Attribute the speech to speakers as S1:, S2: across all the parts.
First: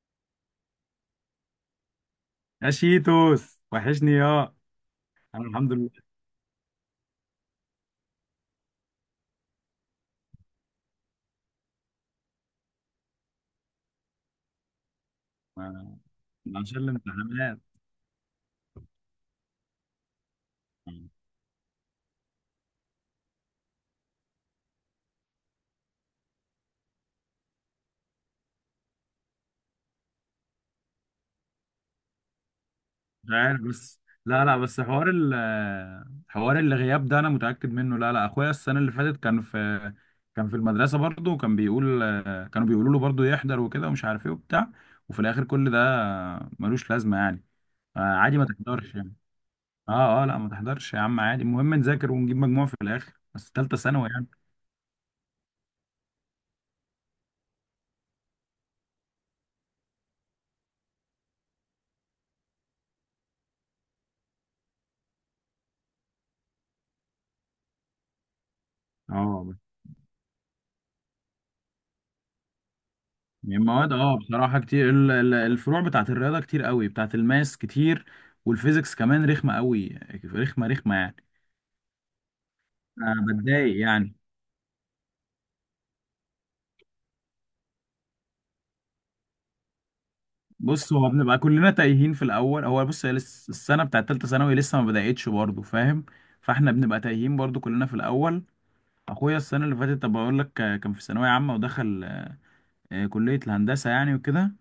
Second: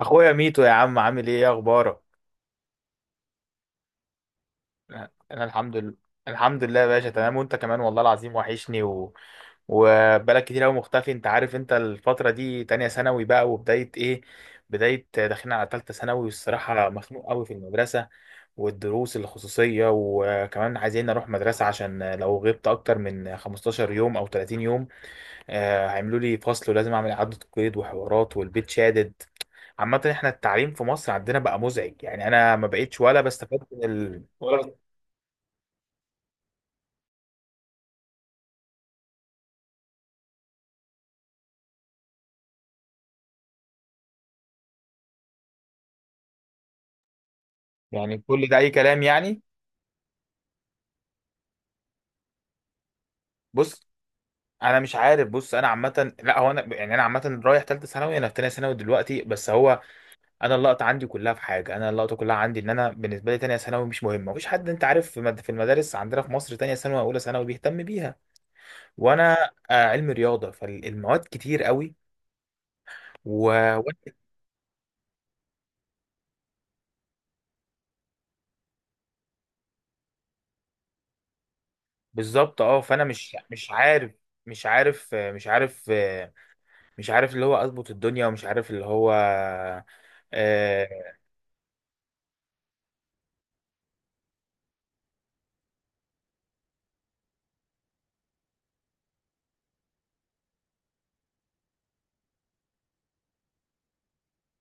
S1: اخويا ميتو يا عم عامل ايه اخبارك.
S2: يا شيتوس وحشني يا انا
S1: انا
S2: الحمد
S1: الحمد
S2: لله.
S1: لله، الحمد لله يا باشا، تمام. وانت كمان والله العظيم وحشني وبقالك كتير قوي مختفي. انت عارف انت الفترة دي تانية ثانوي بقى، وبداية ايه بداية داخلين على تالتة
S2: ما-
S1: ثانوي،
S2: عشان
S1: والصراحة مخنوق قوي في
S2: الامتحانات.
S1: المدرسة والدروس الخصوصية، وكمان عايزين نروح مدرسة عشان لو غبت اكتر من 15 يوم او 30 يوم، هيعملوا لي فصل، ولازم اعمل اعاده قيد وحوارات، والبيت شادد. عامه احنا التعليم في مصر عندنا بقى مزعج، يعني انا ما بقتش ولا
S2: مش عارف،
S1: بستفاد من
S2: بس لا لا،
S1: ولا.
S2: بس حوار حوار الغياب ده انا متأكد منه. لا لا، اخويا السنة اللي فاتت كان في المدرسة برضه، وكان بيقول، كانوا بيقولوا له برضه يحضر وكده ومش عارف ايه وبتاع، وفي الاخر كل ده ملوش لازمة يعني.
S1: يعني
S2: عادي ما
S1: كل ده اي
S2: تحضرش
S1: كلام
S2: يعني.
S1: يعني.
S2: اه اه، لا ما تحضرش يا عم، عادي، المهم نذاكر ونجيب مجموع في الاخر، بس تالتة
S1: بص،
S2: ثانوي يعني.
S1: انا مش عارف. بص انا عامه، لا، هو انا يعني، عامه رايح ثالثه ثانوي، انا في ثانيه ثانوي دلوقتي، بس هو انا اللقطه كلها عندي ان انا بالنسبه لي ثانيه ثانوي مش مهمه. مفيش حد انت عارف في المدارس عندنا في مصر ثانيه ثانوي واولى ثانوي بيهتم بيها. وانا
S2: اه،
S1: علم رياضه، فالمواد كتير قوي
S2: يعني
S1: و...
S2: مواد اه بصراحة كتير، الفروع بتاعت الرياضة كتير قوي، بتاعت الماس كتير، والفيزيكس كمان رخمة قوي، رخمة رخمة يعني.
S1: بالظبط. اه فانا
S2: انا
S1: مش
S2: بتضايق
S1: عارف،
S2: يعني.
S1: مش عارف مش عارف مش عارف اللي هو اظبط الدنيا، ومش عارف اللي هو
S2: بص، هو
S1: آه،
S2: بنبقى كلنا تايهين في الاول. هو بص، السنة بتاعت تالتة ثانوي لسه ما بدأتش برضه، فاهم؟ فاحنا بنبقى تايهين برضه كلنا في الاول. اخويا السنة اللي فاتت، طب بقول لك، كان في ثانوية عامة ودخل كلية الهندسة يعني وكده.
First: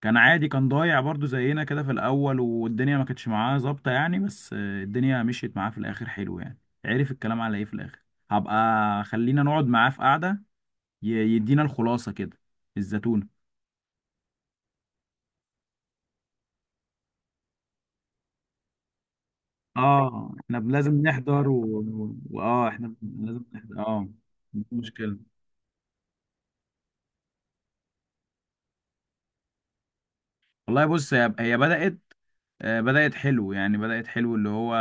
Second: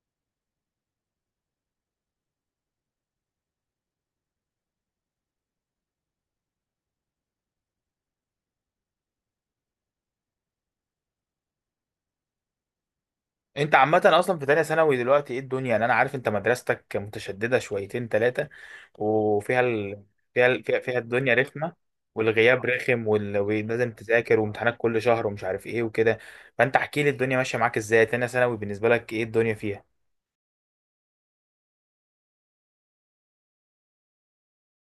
S2: كان عادي، كان ضايع برضو زينا كده في الاول، والدنيا ما كانتش معاه ظابطه يعني، بس الدنيا مشيت معاه في الاخر حلو يعني. عرف الكلام على ايه في الاخر. هبقى خلينا نقعد معاه في قعده يدينا الخلاصه كده، الزتونه.
S1: انت عامه اصلا في تانية ثانوي دلوقتي ايه الدنيا؟ يعني انا عارف انت مدرستك متشدده شويتين ثلاثه، وفيها ال...
S2: اه
S1: فيها
S2: احنا
S1: ال... فيها فيها
S2: لازم
S1: الدنيا
S2: نحضر و...
S1: رخمه،
S2: و...
S1: والغياب
S2: واه احنا
S1: رخم،
S2: لازم نحضر
S1: ولازم
S2: اه.
S1: تذاكر،
S2: مفيش
S1: وامتحانات كل
S2: مشكله.
S1: شهر، ومش عارف ايه وكده. فانت احكي لي الدنيا ماشيه معاك ازاي تانية ثانوي، بالنسبه لك ايه الدنيا فيها؟
S2: والله بص، هي بدأت، بدأت حلو يعني، بدأت حلو، اللي هو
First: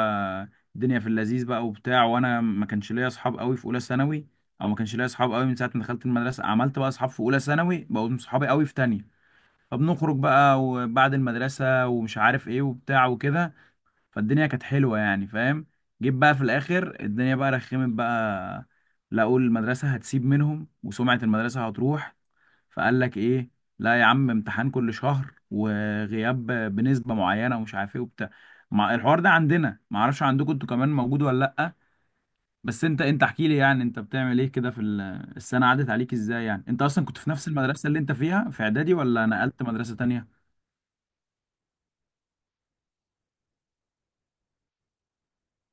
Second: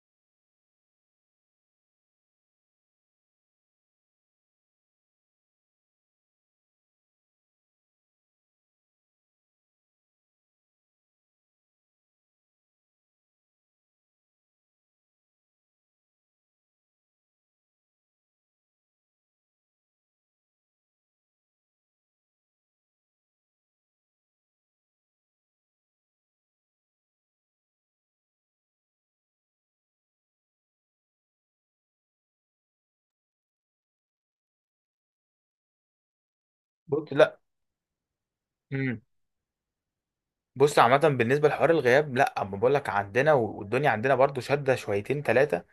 S2: الدنيا في اللذيذ بقى وبتاع. وانا ما كانش ليا اصحاب قوي في اولى ثانوي، او ما كانش ليا اصحاب قوي من ساعة ما دخلت المدرسة. عملت بقى اصحاب في اولى ثانوي، بقوا صحابي قوي في تانية، فبنخرج بقى وبعد المدرسة ومش عارف ايه وبتاع وكده، فالدنيا كانت حلوة يعني، فاهم؟ جيت بقى في الاخر الدنيا بقى رخمت بقى. لا اقول المدرسة هتسيب منهم وسمعة المدرسة هتروح، فقال لك ايه، لا يا عم، امتحان كل شهر وغياب بنسبة معينة ومش عارف ايه وبتاع. مع الحوار ده عندنا، ما اعرفش عندكم انتوا كمان موجود ولا لا. بس انت، احكي لي يعني، انت بتعمل ايه كده في السنة، عدت عليك ازاي؟ يعني انت اصلا كنت في
S1: لا،
S2: نفس المدرسة اللي انت فيها في اعدادي ولا نقلت مدرسة تانية؟
S1: بص عامة بالنسبة لحوار الغياب، لا، اما بقول لك عندنا والدنيا عندنا برضو شادة شويتين ثلاثة،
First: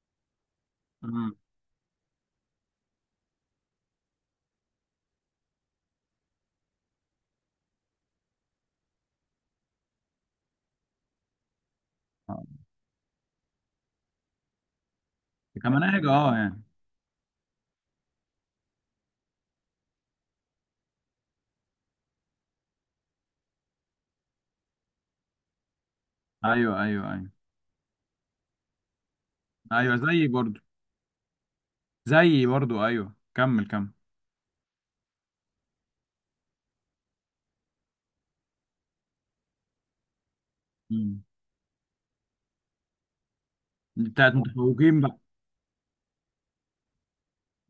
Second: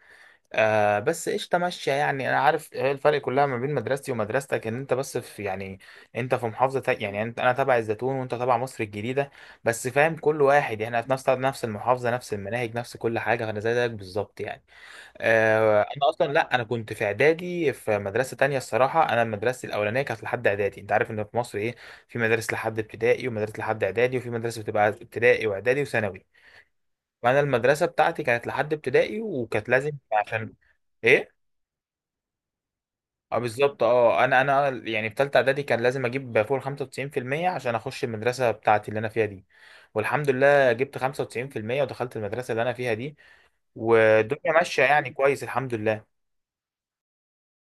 S1: آه، بس
S2: مم.
S1: قشطة ماشية يعني. انا عارف هي الفرق كلها ما بين مدرستي ومدرستك ان انت بس في يعني، انت في محافظة يعني انا تبع الزيتون وانت تبع مصر الجديدة بس، فاهم؟ كل واحد يعني احنا في نفس المحافظة، نفس
S2: آه.
S1: المناهج، نفس كل حاجة، فانا زي زيك بالظبط يعني.
S2: كمناهج
S1: انا
S2: اه
S1: اصلا لا،
S2: يعني.
S1: انا كنت في اعدادي في مدرسه تانية. الصراحه انا مدرستي الاولانيه كانت لحد اعدادي. انت عارف ان في مصر ايه؟ في مدارس لحد ابتدائي، ومدارس لحد اعدادي، وفي مدرسه بتبقى ابتدائي واعدادي وثانوي.
S2: ايوه ايوه ايوه.
S1: فانا المدرسه بتاعتي كانت لحد ابتدائي، وكانت لازم
S2: ايوه زيي
S1: عشان
S2: برضو،
S1: ايه.
S2: زيي برضو، ايوه،
S1: اه
S2: كمل
S1: بالظبط،
S2: كمل.
S1: اه، انا يعني في ثالثه اعدادي كان لازم اجيب فوق ال 95% عشان اخش المدرسه بتاعتي اللي انا فيها دي، والحمد لله جبت
S2: مم.
S1: 95% ودخلت المدرسه اللي انا فيها دي،
S2: دي بتاعت
S1: والدنيا ماشيه
S2: متفوقين
S1: يعني
S2: بقى.
S1: كويس، الحمد لله.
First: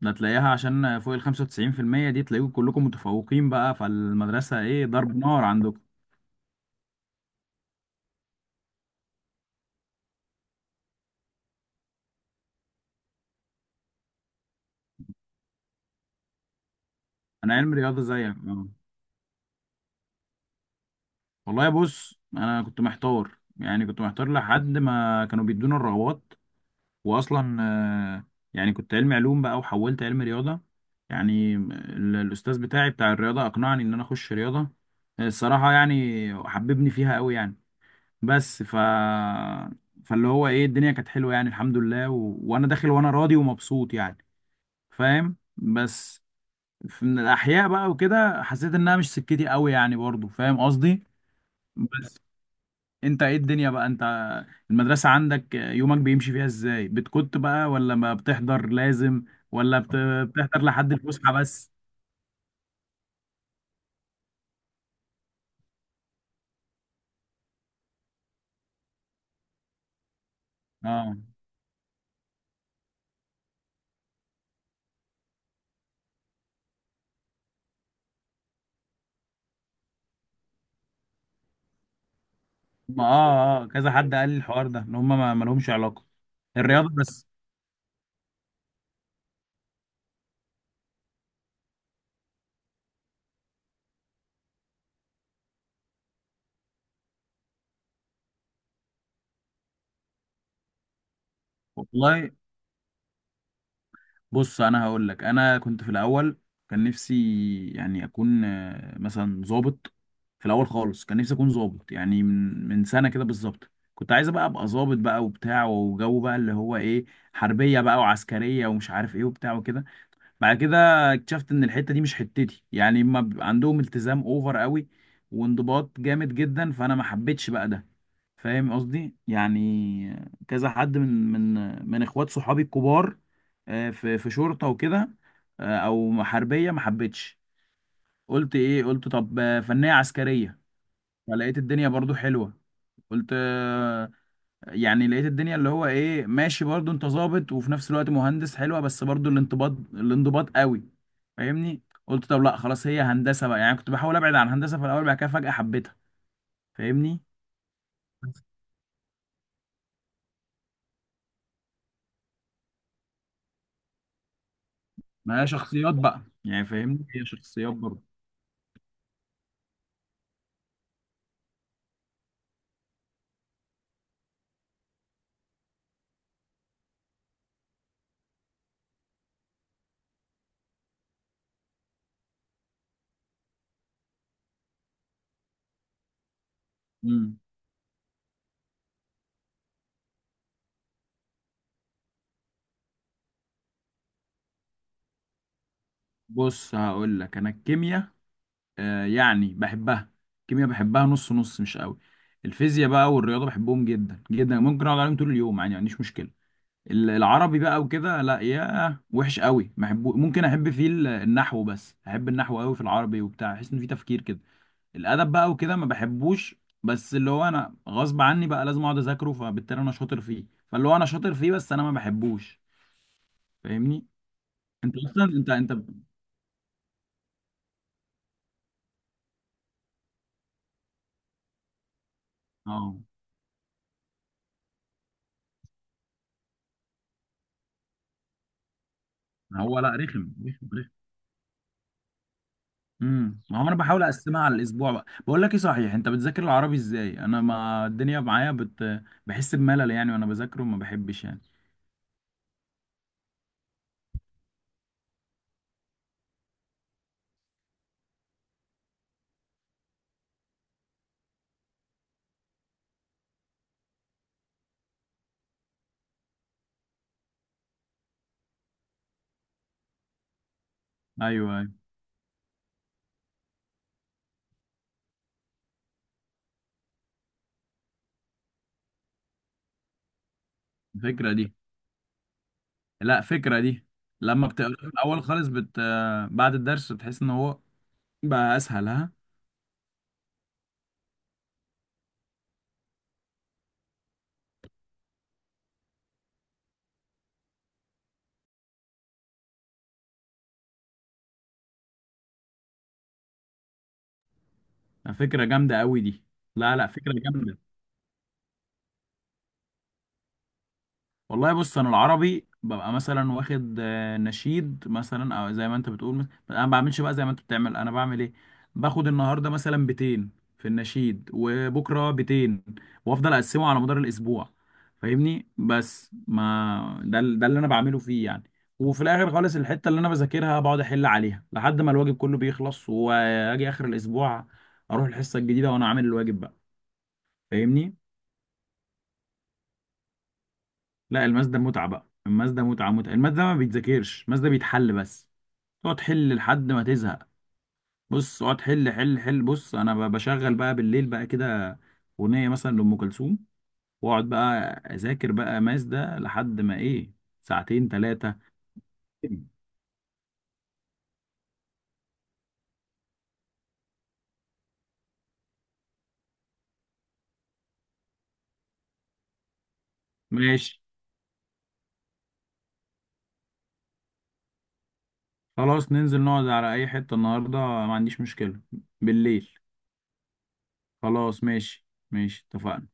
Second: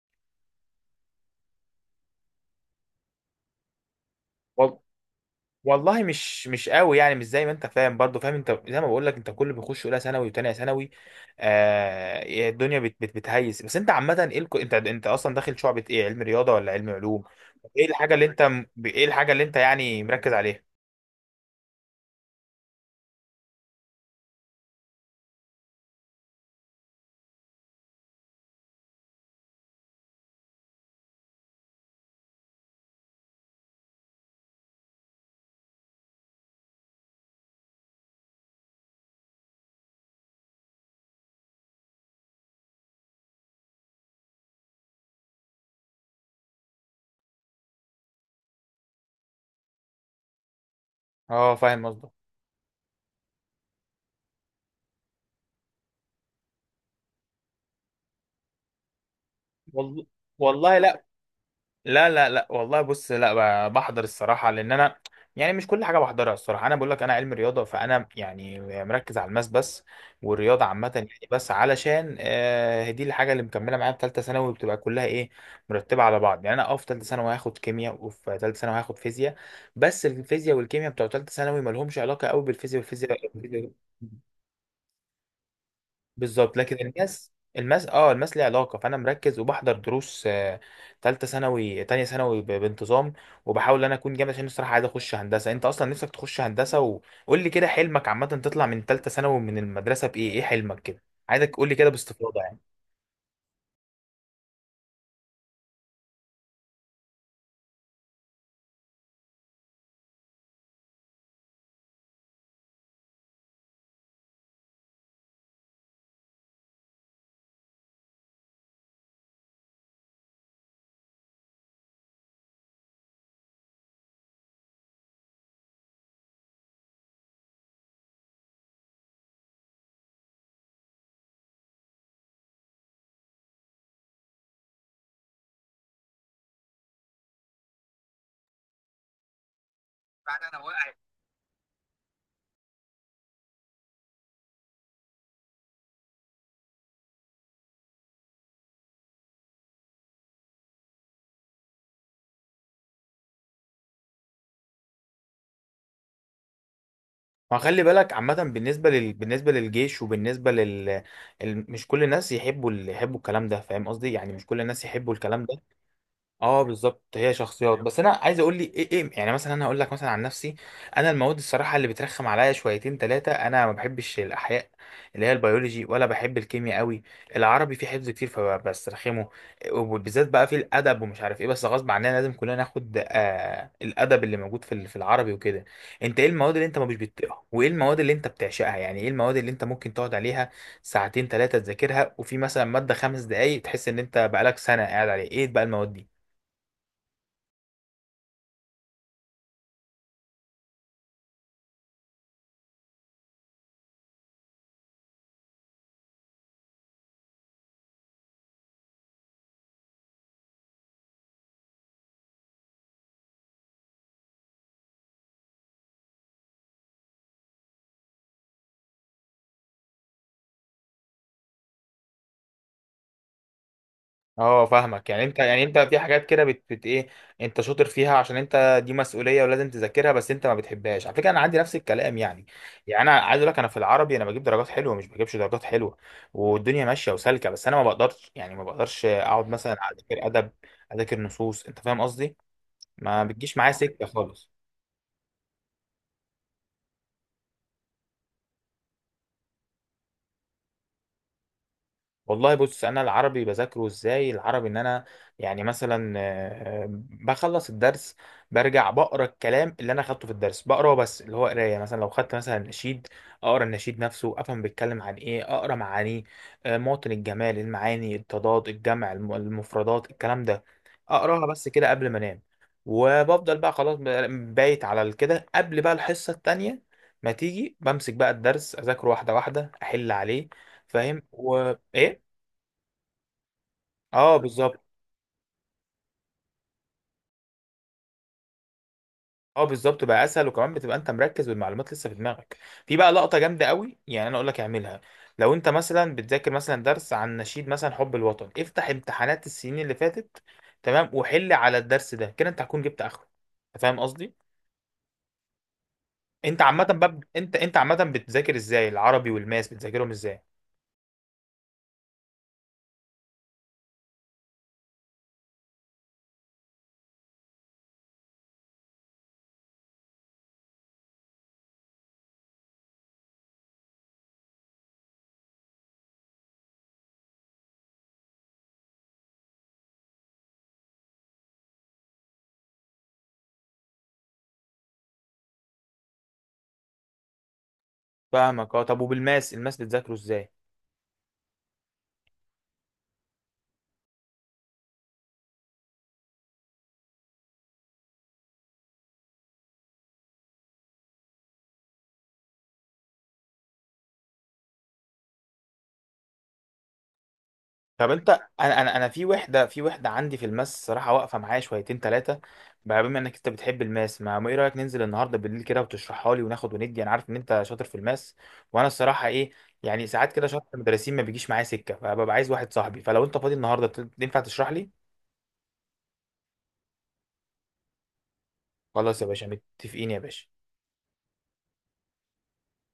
S2: ده تلاقيها عشان فوق ال 95%، دي تلاقيكم كلكم متفوقين بقى، فالمدرسة ايه، ضرب نار عندكم؟
S1: والله مش، مش قوي يعني، مش زي ما انت فاهم برضو. فاهم، انت زي ما بقول لك، انت كل بيخش اولى ثانوي وتانية ثانوي آه الدنيا بت بت بتهيس. بس انت عامه ايه الك... انت انت اصلا داخل شعبة ايه، علم رياضه ولا علم علوم؟
S2: انا علم رياضة زيك آه.
S1: ايه الحاجه اللي انت يعني مركز عليها؟
S2: والله بص، انا كنت محتار يعني، كنت محتار لحد ما كانوا بيدونا الرغبات. واصلا آه، يعني كنت علم علوم بقى وحولت علم رياضة. يعني الاستاذ بتاعي بتاع الرياضة اقنعني ان انا اخش رياضة، الصراحة يعني حببني فيها قوي يعني. بس ف فاللي هو ايه، الدنيا كانت حلوة يعني الحمد لله، وانا داخل وانا راضي ومبسوط يعني، فاهم؟ بس من الاحياء بقى وكده حسيت انها مش سكتي قوي يعني، برضو فاهم قصدي؟
S1: اه فاهم قصدك.
S2: بس انت ايه الدنيا بقى انت، المدرسة عندك يومك بيمشي فيها ازاي، بتكت بقى ولا ما بتحضر لازم، ولا بت-
S1: والله
S2: بتحضر
S1: والله
S2: لحد
S1: لا،
S2: الفسحة بس؟
S1: لا، لا، لا والله. بص، لا، بحضر الصراحة، لأن أنا يعني مش كل حاجة بحضرها. الصراحة أنا بقول لك أنا علم رياضة، فأنا يعني مركز على الماس بس، والرياضة عامة يعني.
S2: اه،
S1: بس علشان آه دي الحاجة اللي مكملة معايا، في تالتة ثانوي بتبقى كلها إيه، مرتبة على بعض يعني. أنا أه في تالتة ثانوي هاخد كيمياء، وفي تالتة ثانوي هاخد فيزياء، بس الفيزياء والكيمياء بتوع تالتة ثانوي مالهمش علاقة قوي بالفيزياء
S2: ما
S1: والفيزياء.
S2: اه اه كذا حد قال لي الحوار ده، ان هم ما لهمش علاقة.
S1: بالظبط، لكن
S2: الرياضة بس.
S1: الماس، الماس ليه علاقه، فانا مركز وبحضر دروس تالتة ثانوي تانية ثانوي بانتظام، وبحاول ان انا اكون جامد، عشان الصراحه عايز اخش هندسه. انت اصلا نفسك تخش هندسه؟ وقول لي كده حلمك عامه، تطلع من تالتة ثانوي من المدرسه بايه، ايه حلمك كده؟ عايزك تقول لي كده
S2: والله
S1: باستفاضه يعني.
S2: بص، انا هقول لك، انا كنت في الاول كان نفسي يعني اكون مثلا ضابط. في الاول خالص كان نفسي اكون ضابط يعني، من سنه كده بالظبط كنت عايز بقى ابقى ضابط بقى وبتاع وجو بقى اللي هو ايه، حربيه بقى وعسكريه ومش عارف ايه وبتاع وكده. بعد كده اكتشفت ان الحته دي مش حتتي يعني، ما بيبقى عندهم التزام اوفر قوي وانضباط جامد جدا، فانا ما حبيتش بقى ده، فاهم قصدي يعني. كذا حد من اخوات صحابي الكبار في في شرطه وكده، او حربيه، ما حبيتش. قلت ايه، قلت طب فنيه عسكريه، فلقيت الدنيا برضو حلوه. قلت يعني لقيت الدنيا اللي هو ايه، ماشي برضو، انت ظابط وفي نفس الوقت مهندس، حلوه، بس برضو الانضباط، الانضباط قوي، فاهمني؟ قلت طب لا خلاص هي هندسه بقى يعني. كنت بحاول ابعد عن هندسه في الاول، بعد كده فجاه حبيتها، فاهمني؟
S1: ما خلي بالك عامه، بالنسبه لل... بالنسبه للجيش وبالنسبه لل ال... مش كل الناس يحبوا ال... يحبوا الكلام ده، فاهم قصدي يعني؟ مش كل الناس يحبوا
S2: ما
S1: الكلام
S2: هي
S1: ده.
S2: شخصيات بقى
S1: اه
S2: يعني،
S1: بالظبط،
S2: فاهمني، هي
S1: هي
S2: شخصيات
S1: شخصيات. بس
S2: برضه.
S1: انا عايز اقول لي ايه، ايه يعني. مثلا انا هقول لك مثلا عن نفسي، انا المواد الصراحه اللي بترخم عليا شويتين ثلاثه، انا ما بحبش الاحياء اللي هي البيولوجي، ولا بحب الكيمياء قوي. العربي فيه حفظ كتير فبسترخمه، وبالذات بقى في الادب ومش عارف ايه. بس غصب عننا لازم كلنا ناخد آه الادب اللي موجود في العربي وكده. انت ايه المواد اللي انت ما مش
S2: امم،
S1: بتطيقها، وايه المواد اللي انت بتعشقها؟ يعني ايه المواد اللي انت ممكن تقعد عليها ساعتين ثلاثه تذاكرها، وفي مثلا ماده خمس دقايق تحس ان انت بقالك سنه قاعد عليه؟ ايه بقى المواد دي؟
S2: بص هقول لك، انا الكيمياء آه يعني بحبها، الكيمياء بحبها نص نص مش قوي. الفيزياء بقى والرياضه بحبهم جدا جدا، ممكن اقعد عليهم طول اليوم يعني، ما عنديش مشكله. العربي بقى وكده لا يا وحش قوي، ما احبه. ممكن احب فيه النحو، بس احب النحو قوي في العربي وبتاع، احس ان فيه تفكير كده. الادب بقى وكده ما بحبوش، بس اللي هو انا غصب عني بقى لازم اقعد اذاكره، فبالتالي انا شاطر فيه. فاللي هو انا شاطر فيه بس انا ما بحبوش، فاهمني؟
S1: اه
S2: انت
S1: فاهمك.
S2: اصلا
S1: يعني انت
S2: انت
S1: يعني
S2: انت
S1: انت في حاجات كده بت, بت ايه، انت شاطر فيها عشان انت دي مسؤوليه ولازم تذاكرها، بس انت ما بتحبهاش. على فكره انا عندي نفس الكلام يعني.
S2: اه.
S1: يعني انا عايز اقول لك، انا في العربي انا بجيب درجات حلوه مش بجيبش درجات حلوه، والدنيا ماشيه وسالكه، بس انا ما بقدرش يعني، ما بقدرش اقعد
S2: ما
S1: مثلا
S2: هو لا،
S1: اذاكر
S2: رخم
S1: ادب،
S2: رخم رخم.
S1: اذاكر نصوص. انت فاهم قصدي؟ ما
S2: امم،
S1: بتجيش
S2: ما هو
S1: معايا
S2: انا بحاول
S1: سكه
S2: اقسمها
S1: خالص.
S2: على الاسبوع بقى. بقول لك ايه، صحيح، انت بتذاكر العربي ازاي؟ انا ما الدنيا معايا بحس بملل يعني وانا بذاكره، ما بحبش يعني.
S1: والله بص، انا العربي بذاكره ازاي؟ العربي ان انا يعني مثلا، بخلص الدرس، برجع بقرا الكلام اللي انا اخدته في الدرس، بقراه بس اللي هو قرايه. مثلا لو خدت مثلا نشيد، اقرا النشيد نفسه، افهم بيتكلم عن ايه، اقرا معانيه، مواطن الجمال، المعاني، التضاد، الجمع، المفردات، الكلام ده. اقراها
S2: ايوه،
S1: بس
S2: أيوة.
S1: كده قبل ما انام، وبفضل بقى خلاص بايت على كده. قبل بقى الحصه التانيه ما تيجي، بمسك بقى الدرس اذاكره واحده واحده، احل عليه. فاهم
S2: الفكره دي،
S1: و ايه؟
S2: لا فكرة دي،
S1: اه
S2: لما بتقرا
S1: بالظبط،
S2: الأول خالص بعد الدرس، بتحس إن هو بقى أسهل، ها؟
S1: اه بالظبط بقى اسهل، وكمان بتبقى انت مركز والمعلومات لسه في دماغك. في بقى لقطه جامده قوي يعني، انا اقول لك اعملها. لو انت مثلا بتذاكر مثلا درس عن نشيد، مثلا حب الوطن، افتح امتحانات السنين اللي فاتت، تمام، وحل على الدرس ده. كده انت هتكون جبت اخره. أنت فاهم قصدي؟
S2: فكرة جامدة أوي دي.
S1: انت
S2: لا
S1: عامه
S2: لا، فكرة
S1: بقى،
S2: جامدة.
S1: انت عامه بتذاكر ازاي العربي، والماس بتذاكرهم ازاي؟
S2: والله بص، انا العربي ببقى مثلا واخد نشيد مثلا. او زي ما انت بتقول انا ما بعملش بقى زي ما انت بتعمل. انا بعمل ايه، باخد النهارده مثلا 200 في النشيد، وبكره 200، وافضل اقسمه على مدار الاسبوع، فاهمني؟ بس ما ده ده اللي انا بعمله فيه يعني. وفي الاخر خالص، الحته اللي انا بذاكرها بقعد احل عليها لحد ما الواجب كله بيخلص، واجي اخر الاسبوع اروح الحصه الجديده وانا عامل الواجب بقى، فاهمني؟
S1: فاهمك. اه طب، وبالماس، الماس بتذاكره ازاي؟
S2: لا الماس ده متعة بقى، الماس ده متعة متعة، الماس ده ما بيتذاكرش، الماس ده بيتحل بس، تقعد تحل لحد ما تزهق. بص اقعد حل حل حل. بص انا بشغل بقى بالليل بقى كده اغنية مثلا لأم كلثوم، واقعد بقى اذاكر بقى ماس ده لحد ما ايه، ساعتين
S1: طب انت،
S2: ثلاثة.
S1: انا في وحده، عندي في الماس صراحه واقفه معايا شويتين ثلاثه بقى، بما انك انت بتحب الماس ما ما ايه رايك ننزل النهارده بالليل كده وتشرحها لي، وناخد وندي. انا عارف ان انت شاطر في الماس، وانا الصراحه ايه، يعني ساعات كده شرح
S2: ماشي،
S1: المدرسين ما بيجيش معايا سكه، فببقى عايز واحد صاحبي. فلو انت فاضي النهارده، ينفع تشرح لي؟
S2: خلاص ننزل نقعد على اي حتة النهاردة، ما عنديش مشكلة.
S1: خلاص يا باشا،
S2: بالليل،
S1: متفقين يا باشا.
S2: خلاص ماشي ماشي، اتفقنا.